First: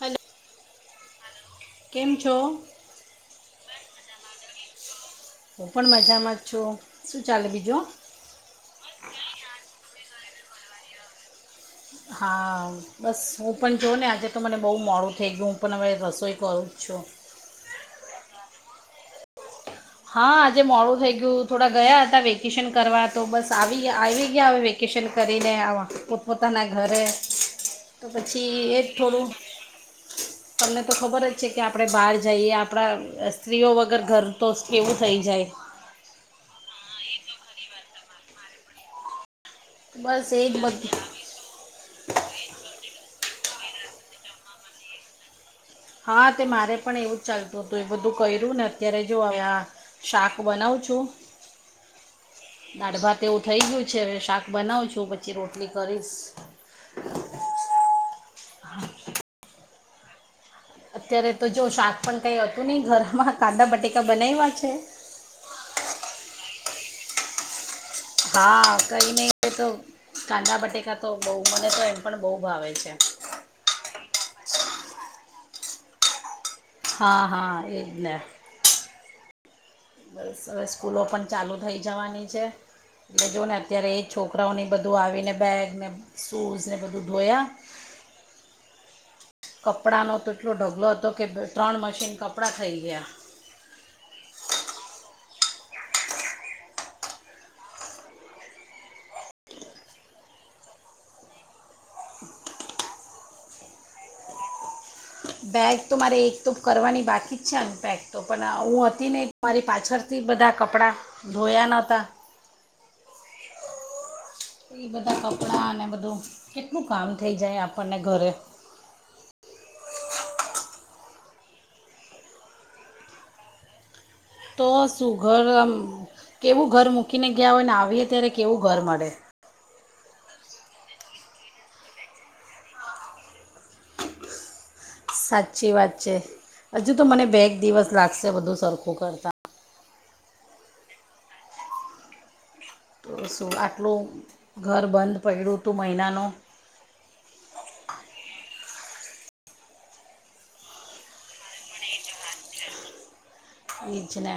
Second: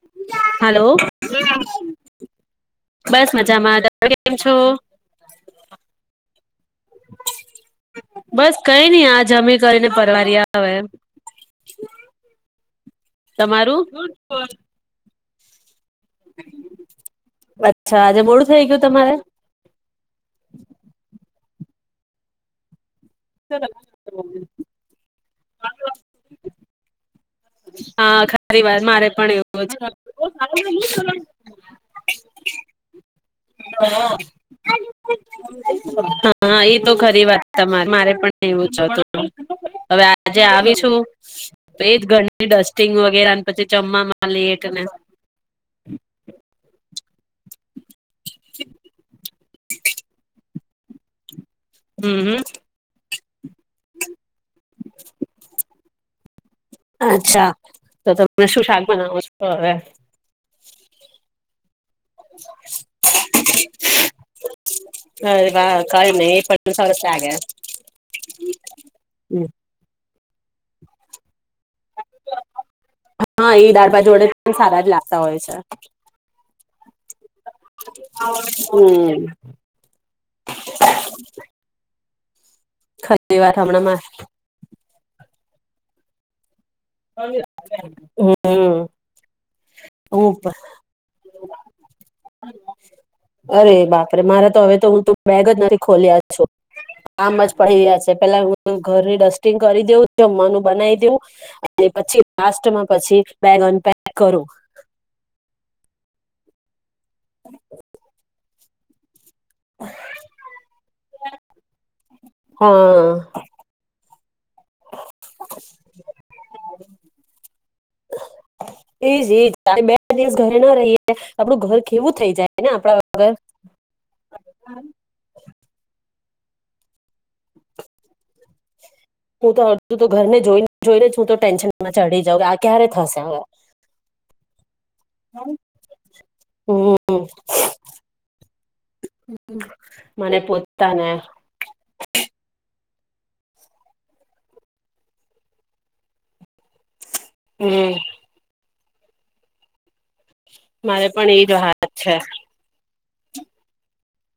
Hello. Hello કેમ છો? બસ મજામાં કેમ છો? હું પણ મજામાં જ છું. શું ચાલે બીજું? બસ કઈ નહી આ જમી કરીને પરવાર આવેય એ હા. બસ હું પણ તમારું જોઉ ને આજે તો મને બહુ મોડું કે ઘુંપના વયે અચ્છા આજે મોળું થઈ ગયું. તમારે. હા આજે મોડું થઈ ગયું થોડા ગયા હતા. વેકેશન કરવા તો બસ આવી ગયા આવી ગયા હ વેકેશન કરીને આ પોતપોતાના ઘરે, તો હા પછી ખરી એ વાત જ મારે થોડું પણ એવું જ તમને તો ખબર જ છે, કે આપણે બાર- જઈએ આપણા રસ સ્ત્રીઓ વગર ઘર તો સ કેવું થઈ જાય. હા એ તો ખરી વાત તમારે મારે પણ તેવું જ હતું. હવે બસ આજે એ જ બધું આવીશું, એજ ઘર ડસ્ટિંગ કેરાન પછી જમમાં લેટને. હ, તે મારે પણ એવું જ ચાલતું તો એ બધું કર્યુંને અત્યારે જો કે આ શાક બનાવું છું. હમ હમ દાળ ભાત એવું થઈ ગયું છે હવે શાક બનાવું છુ પછી રોટલી કરીશ. અચ્છા તો તમે શું શાક બનાવો છો હવે અત્યારે જો શાક- પન કંઈ અતું ની ઘરમાં, કાંદા બટેકા બનાયવા છે. એમ સરસ લાગે. હા, કંઈ નહીં, એ તો- કાંદા બટેકા તો બઉ હં, એ દાળ ભાત જોડે પણ સારા જ લાગતા હોય છે. હા હા એ જ ને હમ્મ. બસ, હવે સ્કૂલો પણ ચાલુ થઇ જવાની. છે. એ ખરી જો ને વાત હમણાં અત્યારે માં એ છોકરાઓની બધું આવીને બેગ ને શું સે. [unintelligible] હમ્મ. કપડાંનો તો એટલો ઢગલો હતો. કે ત્રણ મશીન કપડાં થઈ ગયા. અરે બાપરે મારે તો હવે તો હું તો બેગ જ નથી ખોલ્યા છો આમ, જ પડી રયા છે. પેલા હું ઘરની ડસ્ટિંગ કરી દેઉં જમવાનું બનાવી દેવું. પછી લાસ્ટમાં પછી, બેગ અન પેક કરું. બેગ તો મારે એક તો કરવાની બાકી જ છે અનપેક તો પણ ઉ અતી નય. મારી પાછળથી બધા કપડાં ધોયા નતા. હા. એ બધા કપડા અને બધું કેટલું કામ થઇ જાય આપણને ઘરે. એજ એજ આપ બે દિવસ ઘરે ના રહીએ આપડું ઘર કેવું થઇ જાય ને, આપડા વગર. તો સુગર આમ. કેવું ઘર મૂકીને ગયા હોય ને આવીએ ત્યારે કેવું ઘર મળે. હું તો અડધું તો ઘરને જોઈ જોઈને હું તો ટેન્શનમાં ચડી જાઉ કે આ ક્યારે થશે હવે. સાચી વાત છે, હજુ તો હમ મને બે એક દિવસ લાગશે બધું સરખું કરતા. મને પોતાને. તો શું આટલું ઘર બંધ પડડ્યું હતું મહિનાનો. હમ. મારે પણ એજ વાત છે. એ જને.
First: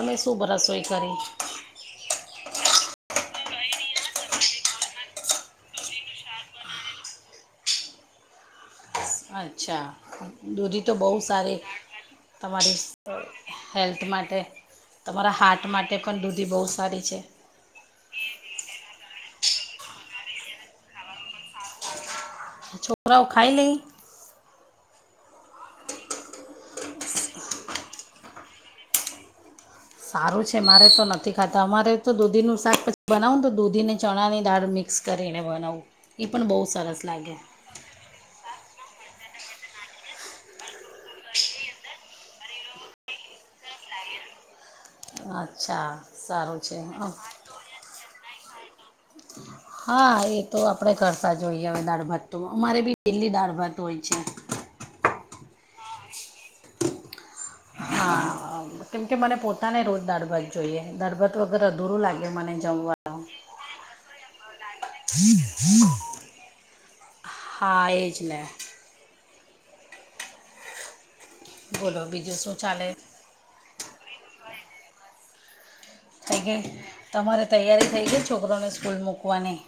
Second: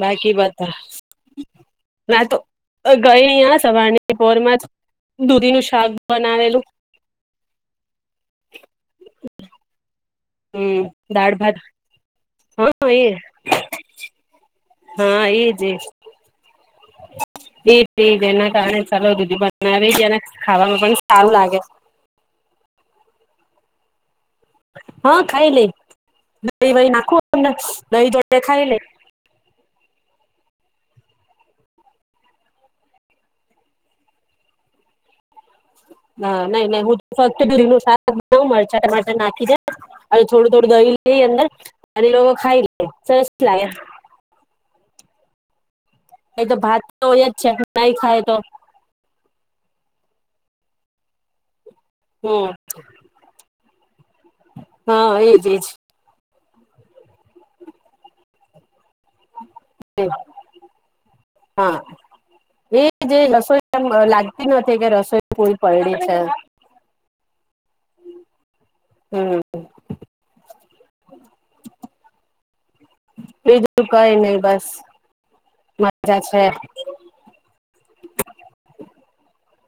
બાકી વાત કરી નાતો. ગઈ ન આ સવારની પોરમાંચ દૂધી નું શાક બનાવેલું. અચ્છા. દૂધી હમ તો બહુ દાળ ભાત સારી તમારી હા એ હેલ્થ માટે, હા તમારા હાર્ટ એજ માટે પણ દૂધી બહુ સારી છે. ચાલ દુધદી [unintelligible] બનાવી જને ખાવામાં પણ સારું લાગે. છોકરાઓ ખાઈ લઈ? હા ખાઈ લ દહી વહી નાખુંમને દહી દડ ખાઈ લ. સારું છે મારે તો નથી ખાતા અમારે તો દૂધીનું શાક પછી બનાવુંને તો દૂધીને ચણાની દાળ મિક્સ કર. હા નહી ન હું લાગે ફક્ત દરી નું શાક બ મરચા ટટર નાખી દે. અરે થોડું થોડું દહી. એ અંદર અને લોકો ખાઈ લે સરસ લાગે. અચ્છા. એ તો સારું છે ભાત તો એ જ છે નાઈ ખાય તો. હા એ તો આપડે કરતા જોઈએ. હવે દાળ ભાત તો હમ અમારે ભી પેલી દાળ ભાત. [inaudible] છે. હા, એજ, એજ. હા, હ. કેમ કે મને પોતાને રોજ દાડભાત જોઈએ. દાળભાત વગર હા અધૂરું લાગે મને એજ જમવાનું. એજ રસોઈ એમ લાગતી નથી કે રસોઈ પૂરી પડી છે હા એ જ ને. હમ. બોલો, બીજું શું ચાલે? બીજું, કંઈ નહીં, બસ. મજા થઈ છે ગઈ, તમારે તૈયારી થઈ ગઈ, છોકરાંઓને સ્કૂલ મોક લવાની?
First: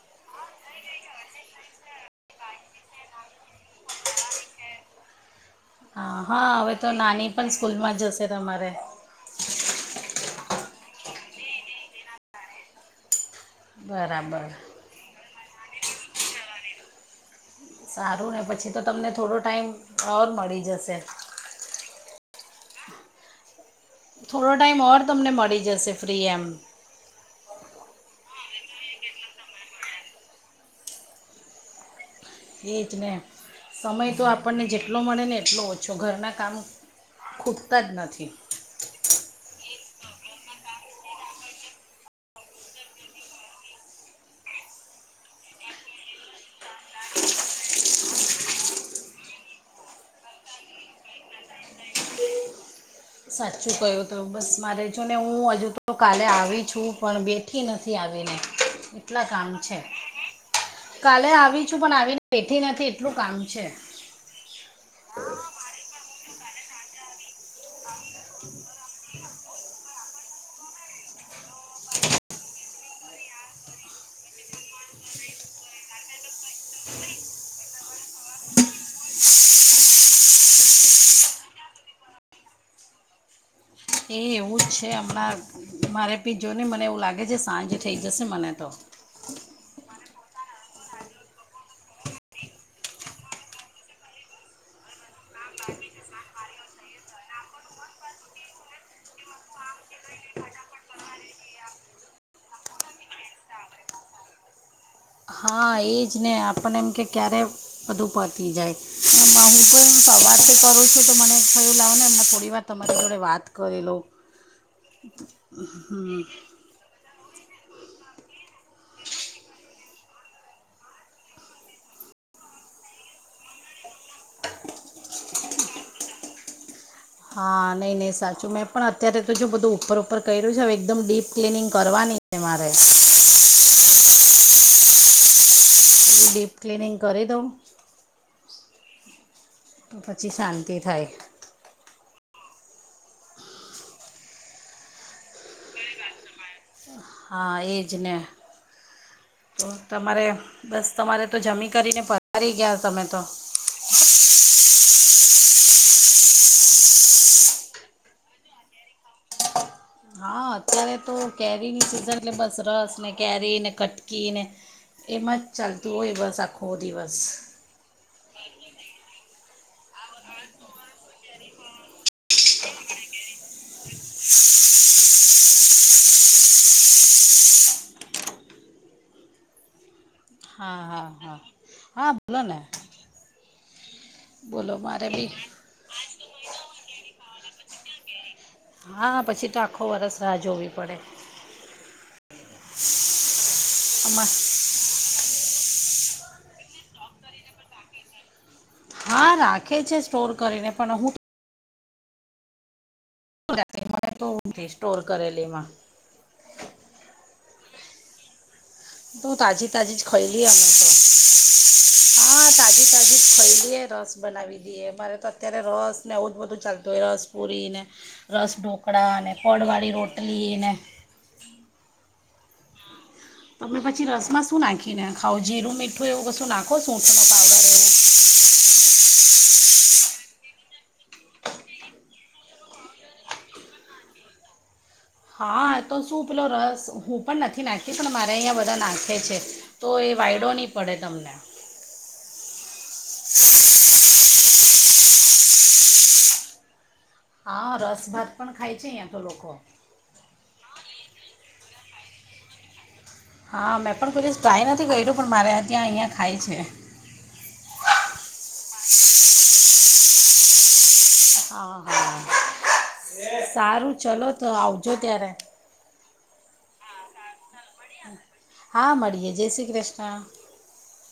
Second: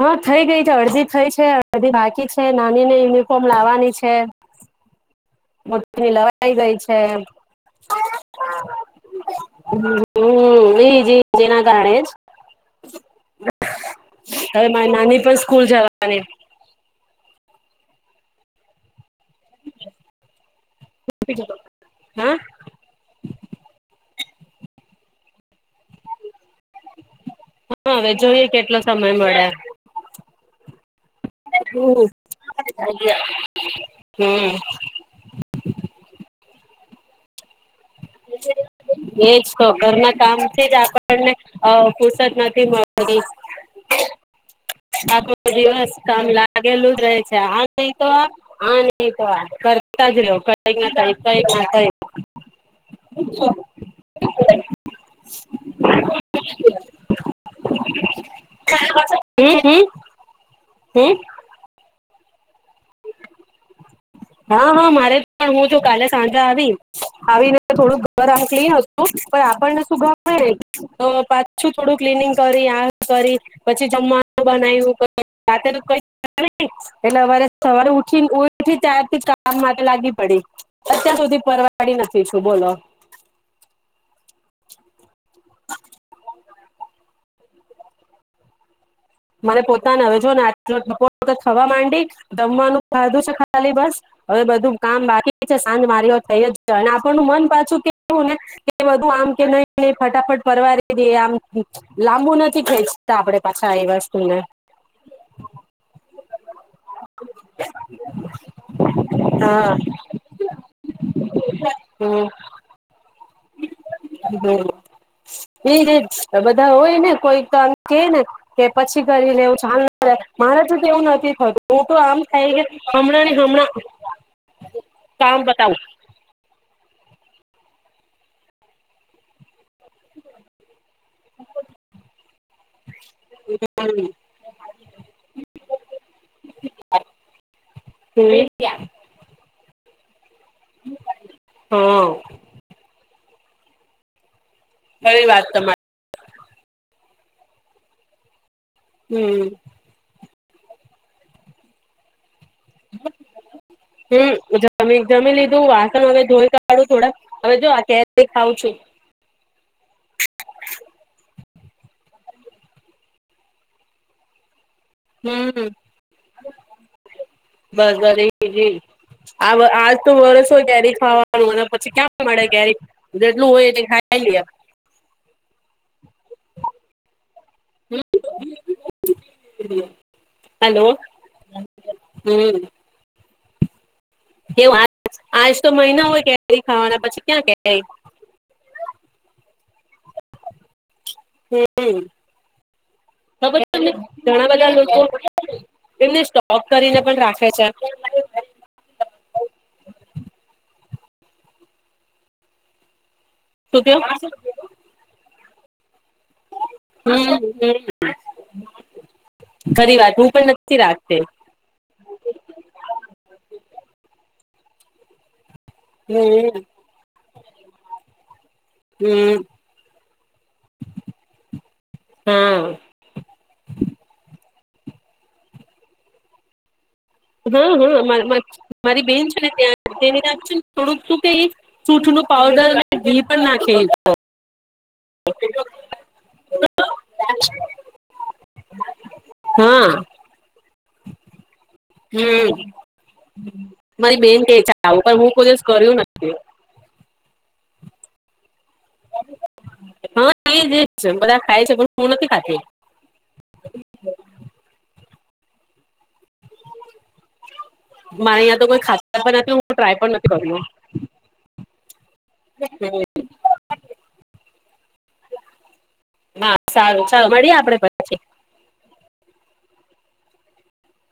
હા, થઈ ગઈ છે. અડધી થઈ ગઈ છે, અડધી બાકી છે. નાનીને યુનિફોર્મ લાવવાની છે. મોટીની હા હા લવાઈ હવે ગઈ તો છે. નાની પણ સ્કૂલમાં જશે તમારે હં. એ જ એ જ. એના કારણે જ. બરાબર. હવે મારી નાની પણ સ્કૂલ જવાની. સારું ને પછી તો તમને થોડો ટાઈમ ઓર મળી જસે. હા. થોડો ટાઈમ ઓર તમને મળી જશે ફ્રી, એમ. હા, હવે જોઈએ કેટલો સમય મળે. એજ હમ ને. સમય તો હમ આપણને જેટલો મળે ને એટલો ઓછો. ઘરના કામ ખૂબ તા જ નથી. એજ તો ઘરના કામથી જ આપણને અ ફુરસત નથી મળતી. આખો દિવસ કામ લાગેલું જ રહે છે આ નહીં તો આ, આ નહીં તો આ. કરતા જ રહો કંઈક ના કંઈક ના કંઈક. હા. સાચું ક્યું તમે. બસ મારે જો ને હું હજુ તો કાલે આવી છું, પણ બેઠી નથી આવીને, એટલા કામ હમ છે. હમ હમ કાલે આવી છું પણ આવીને બેઠી નથી એટલું કામ છે. હા, હા, મારે પણ. હું જો કાલે સાંજે આવી, આવીને થોડું [unintelligible] પણ આપણને શું ગમે નહીં. તો પાછું થોડું ક્લીનિંગ કરી, આ કરી, પછી જમવાનું બનાયવુ. રાતે તો કઈક એટલે અવારે સવારે ઉઠી ઉયઠી ત્યા થી જ કામ માટે લાગી પડી. અત્યાર સુધી પરવાડી નથી છું, બોલો. એ, એવું જ છે. હમણાં મારે બી જો ને મને એવું લાગે છે સાંજ ઠઇ જશે મને તો. મને પોતાને હવે જો ને આ બપોર તો થવા માંડી. જમવાનું ખાધું છે ખાલી બસ. હવે બધું કામ બાકી છે. સાંજ મારી હો થઈ જ જવાની. અને આપણનું મન પાછું કેવું ને, કે બધું આમ કે નહીં કે ફટાફટ પરવારી દઇએ, આમ લાંબુ નથી ખેંચતા આપડે પાછા એ વસ્ તુ ને હા એ જ ને, આપણને એમ કે ક્યારે બધું પતી જાય. હા આમાં, હું પણ સવારથી કરું છું, તો મને થયું લાવો ને હમ અમને થોડી વાર તમારી જોડે વાત કરી લઉં એ જ એ હમ જ, બધા હોય કોઈ આમ કે ને, કે પછી કરીને એવું. ચાલ ને. મારે તો તે એવું નથી થતું. હું તો આમ થાય હમણાં ને હમણાં કામ પતાવું. હા, નહીં નહીં સાચું. મેં પણ અત્યારે તો જો બધું. ઉપર ઉપર કયરુ છે, હવે એકદમ ડીપ ક્લિનિંગ કરવાની છે મારે. હમ. ડીપ ક્લીનિંગ કરી દઉં. યા તો શાંતિ થાય. હા કઈ વાત તમા હા એજ ને હમ તો તમારે બસ તમારે તો જમી કરીને પ હારી ગયા તમે તો ત જમી લીધું વાસણ હવે ધોઈ કાડું થોડાક. હવે જો આ કેરી ખાવં છું. હા અત્યારે તો કેરીની સીઝન એટલે બસ રસ ને કેરી કટકીને એમાં જ હમ ચાલતું હોય બસ આખો દિવસ. જ આ આજ તો વરસ કેરી જ ખાવાનું અને પછી ક્યાં મળે કેરી જેટલું હોય એ ખાય લિયે. હા હલો. હા હા હા બોલોને. એ [unintelligible] આજ તો મહિના હોય ગે કેરી ખાવાના પછી ક્યાં. [unintelligible] હા પછી તો આખો વર્ષ રાહ જોવી પડે. હમ આમાં ઘણા બધા લોકો એમને સ્ટોક કરીને પણ રાખે છે. હા રાખે છે સ્ટોર કરીને પણ હું કયો [unintelligible] તો સ્ટોર કરેલી માં. હમ્મ હમ્મ. તું તાજી તાજી જ ખઈ લીએ અમે તો. રાખતી હા તાજી તાજી જ ખઈ લીએ રસ બનાવીન. [unintelligible] અમારેત અત્યારે રસ ને એવું જ હમ બધું ચાલતું હોય. રસ પુરીને રસ ઢોકળા ને હમ પડવાળી રોટલી ને. હા. તમે પછી રસ માં શું નાખીને ખાવ? જીરું મીઠું એવું કશું નાખો? સૂંઠનો હમ્મ હમ્મ પાવડર મ મ મારી બેન છે ને ત્યાં તેને ત્યાં છે ને થોડુંક શું કઈ સુઠ નું પાવડર, ઘી પણ નાખે એ તો. હા તો શૂ પેલો રસ હું પણ નથી નાખતી પણ મારા અહીંયા બધા નાખે છે, તો હા એ વાયડો ની પડે તમને. હમ મારી બેન કે છે કે આવુ પણ હું કોઈ દિવસ કર્યું નથી. હા રસભાત પણ ખા ખાય છે અઈયા તો લોકો હા એ જ એ જ છે બધા ખાય છે. પણ હું નથી ખાતી. હા મેં પણ કોઈ દિવસ ટ્રાય નથી કયરુ. પણ મારે ત્યાં અહીંયા ખાય છે. મારે અહીંયા તો કોઈ ખાતા પણ નથી, હું ટ્રાય પણ નથી કર્યું. હા હા. હમ સારું ચલો તો આવજો ત્યારે. હા સારું સારું ચાલ મળ્યે આપડે પછી. હા મળીએે જય શ્રી કૃષ્ણ.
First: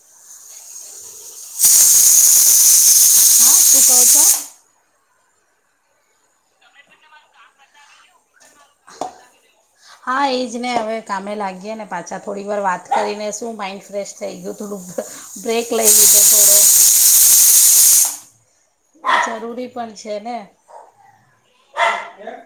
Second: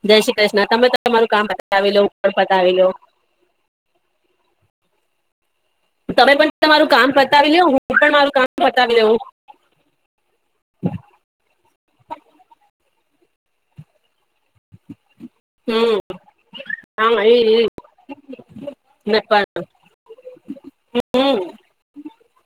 જય શ્રી કૃષ્ણ તમે તમારું કામ પતાવી લો, પતાવી લો. કરો છો? તમે પણ તમારું કામ પતાવી લેવ, હું પણ મારું કામ પતાવી લેવું. હા એ જ ને હવે કામે લાગીએ ને પાછા થોડી વાર વાત કરીને શું માઇન્ડ ફ્રેશ થઈ ગયો થોડું અ બ્રેક લઈ હમ લીધો થોડો જરૂરી ને છે ને પણ હ અ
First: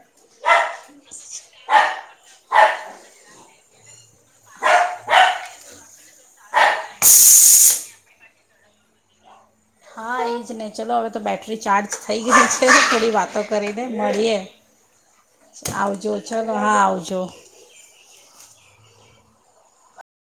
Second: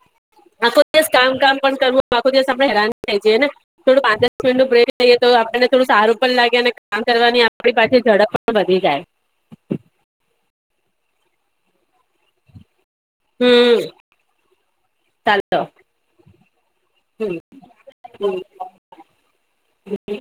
આખો દિવસ કામ કામ પણ કરવું આખો દિવસ આપણે હેરાન થઈ જએને. થોડું પાંચ દસ મિનિટ નો બ્રેક થઈએ તો આપને થોડું સારું પણ લાગે અને કામ કરવાની આપણી પાછી ઝડપ પણ વધી જાય. એજને ચલો હવે તો બેટરી ચાર્જ થઈ ગઈ છે. થોડી વાતો કરીને હમ મળીએ, ચાલો આવજો ચલો હા, આવજો. હમ [inaudible]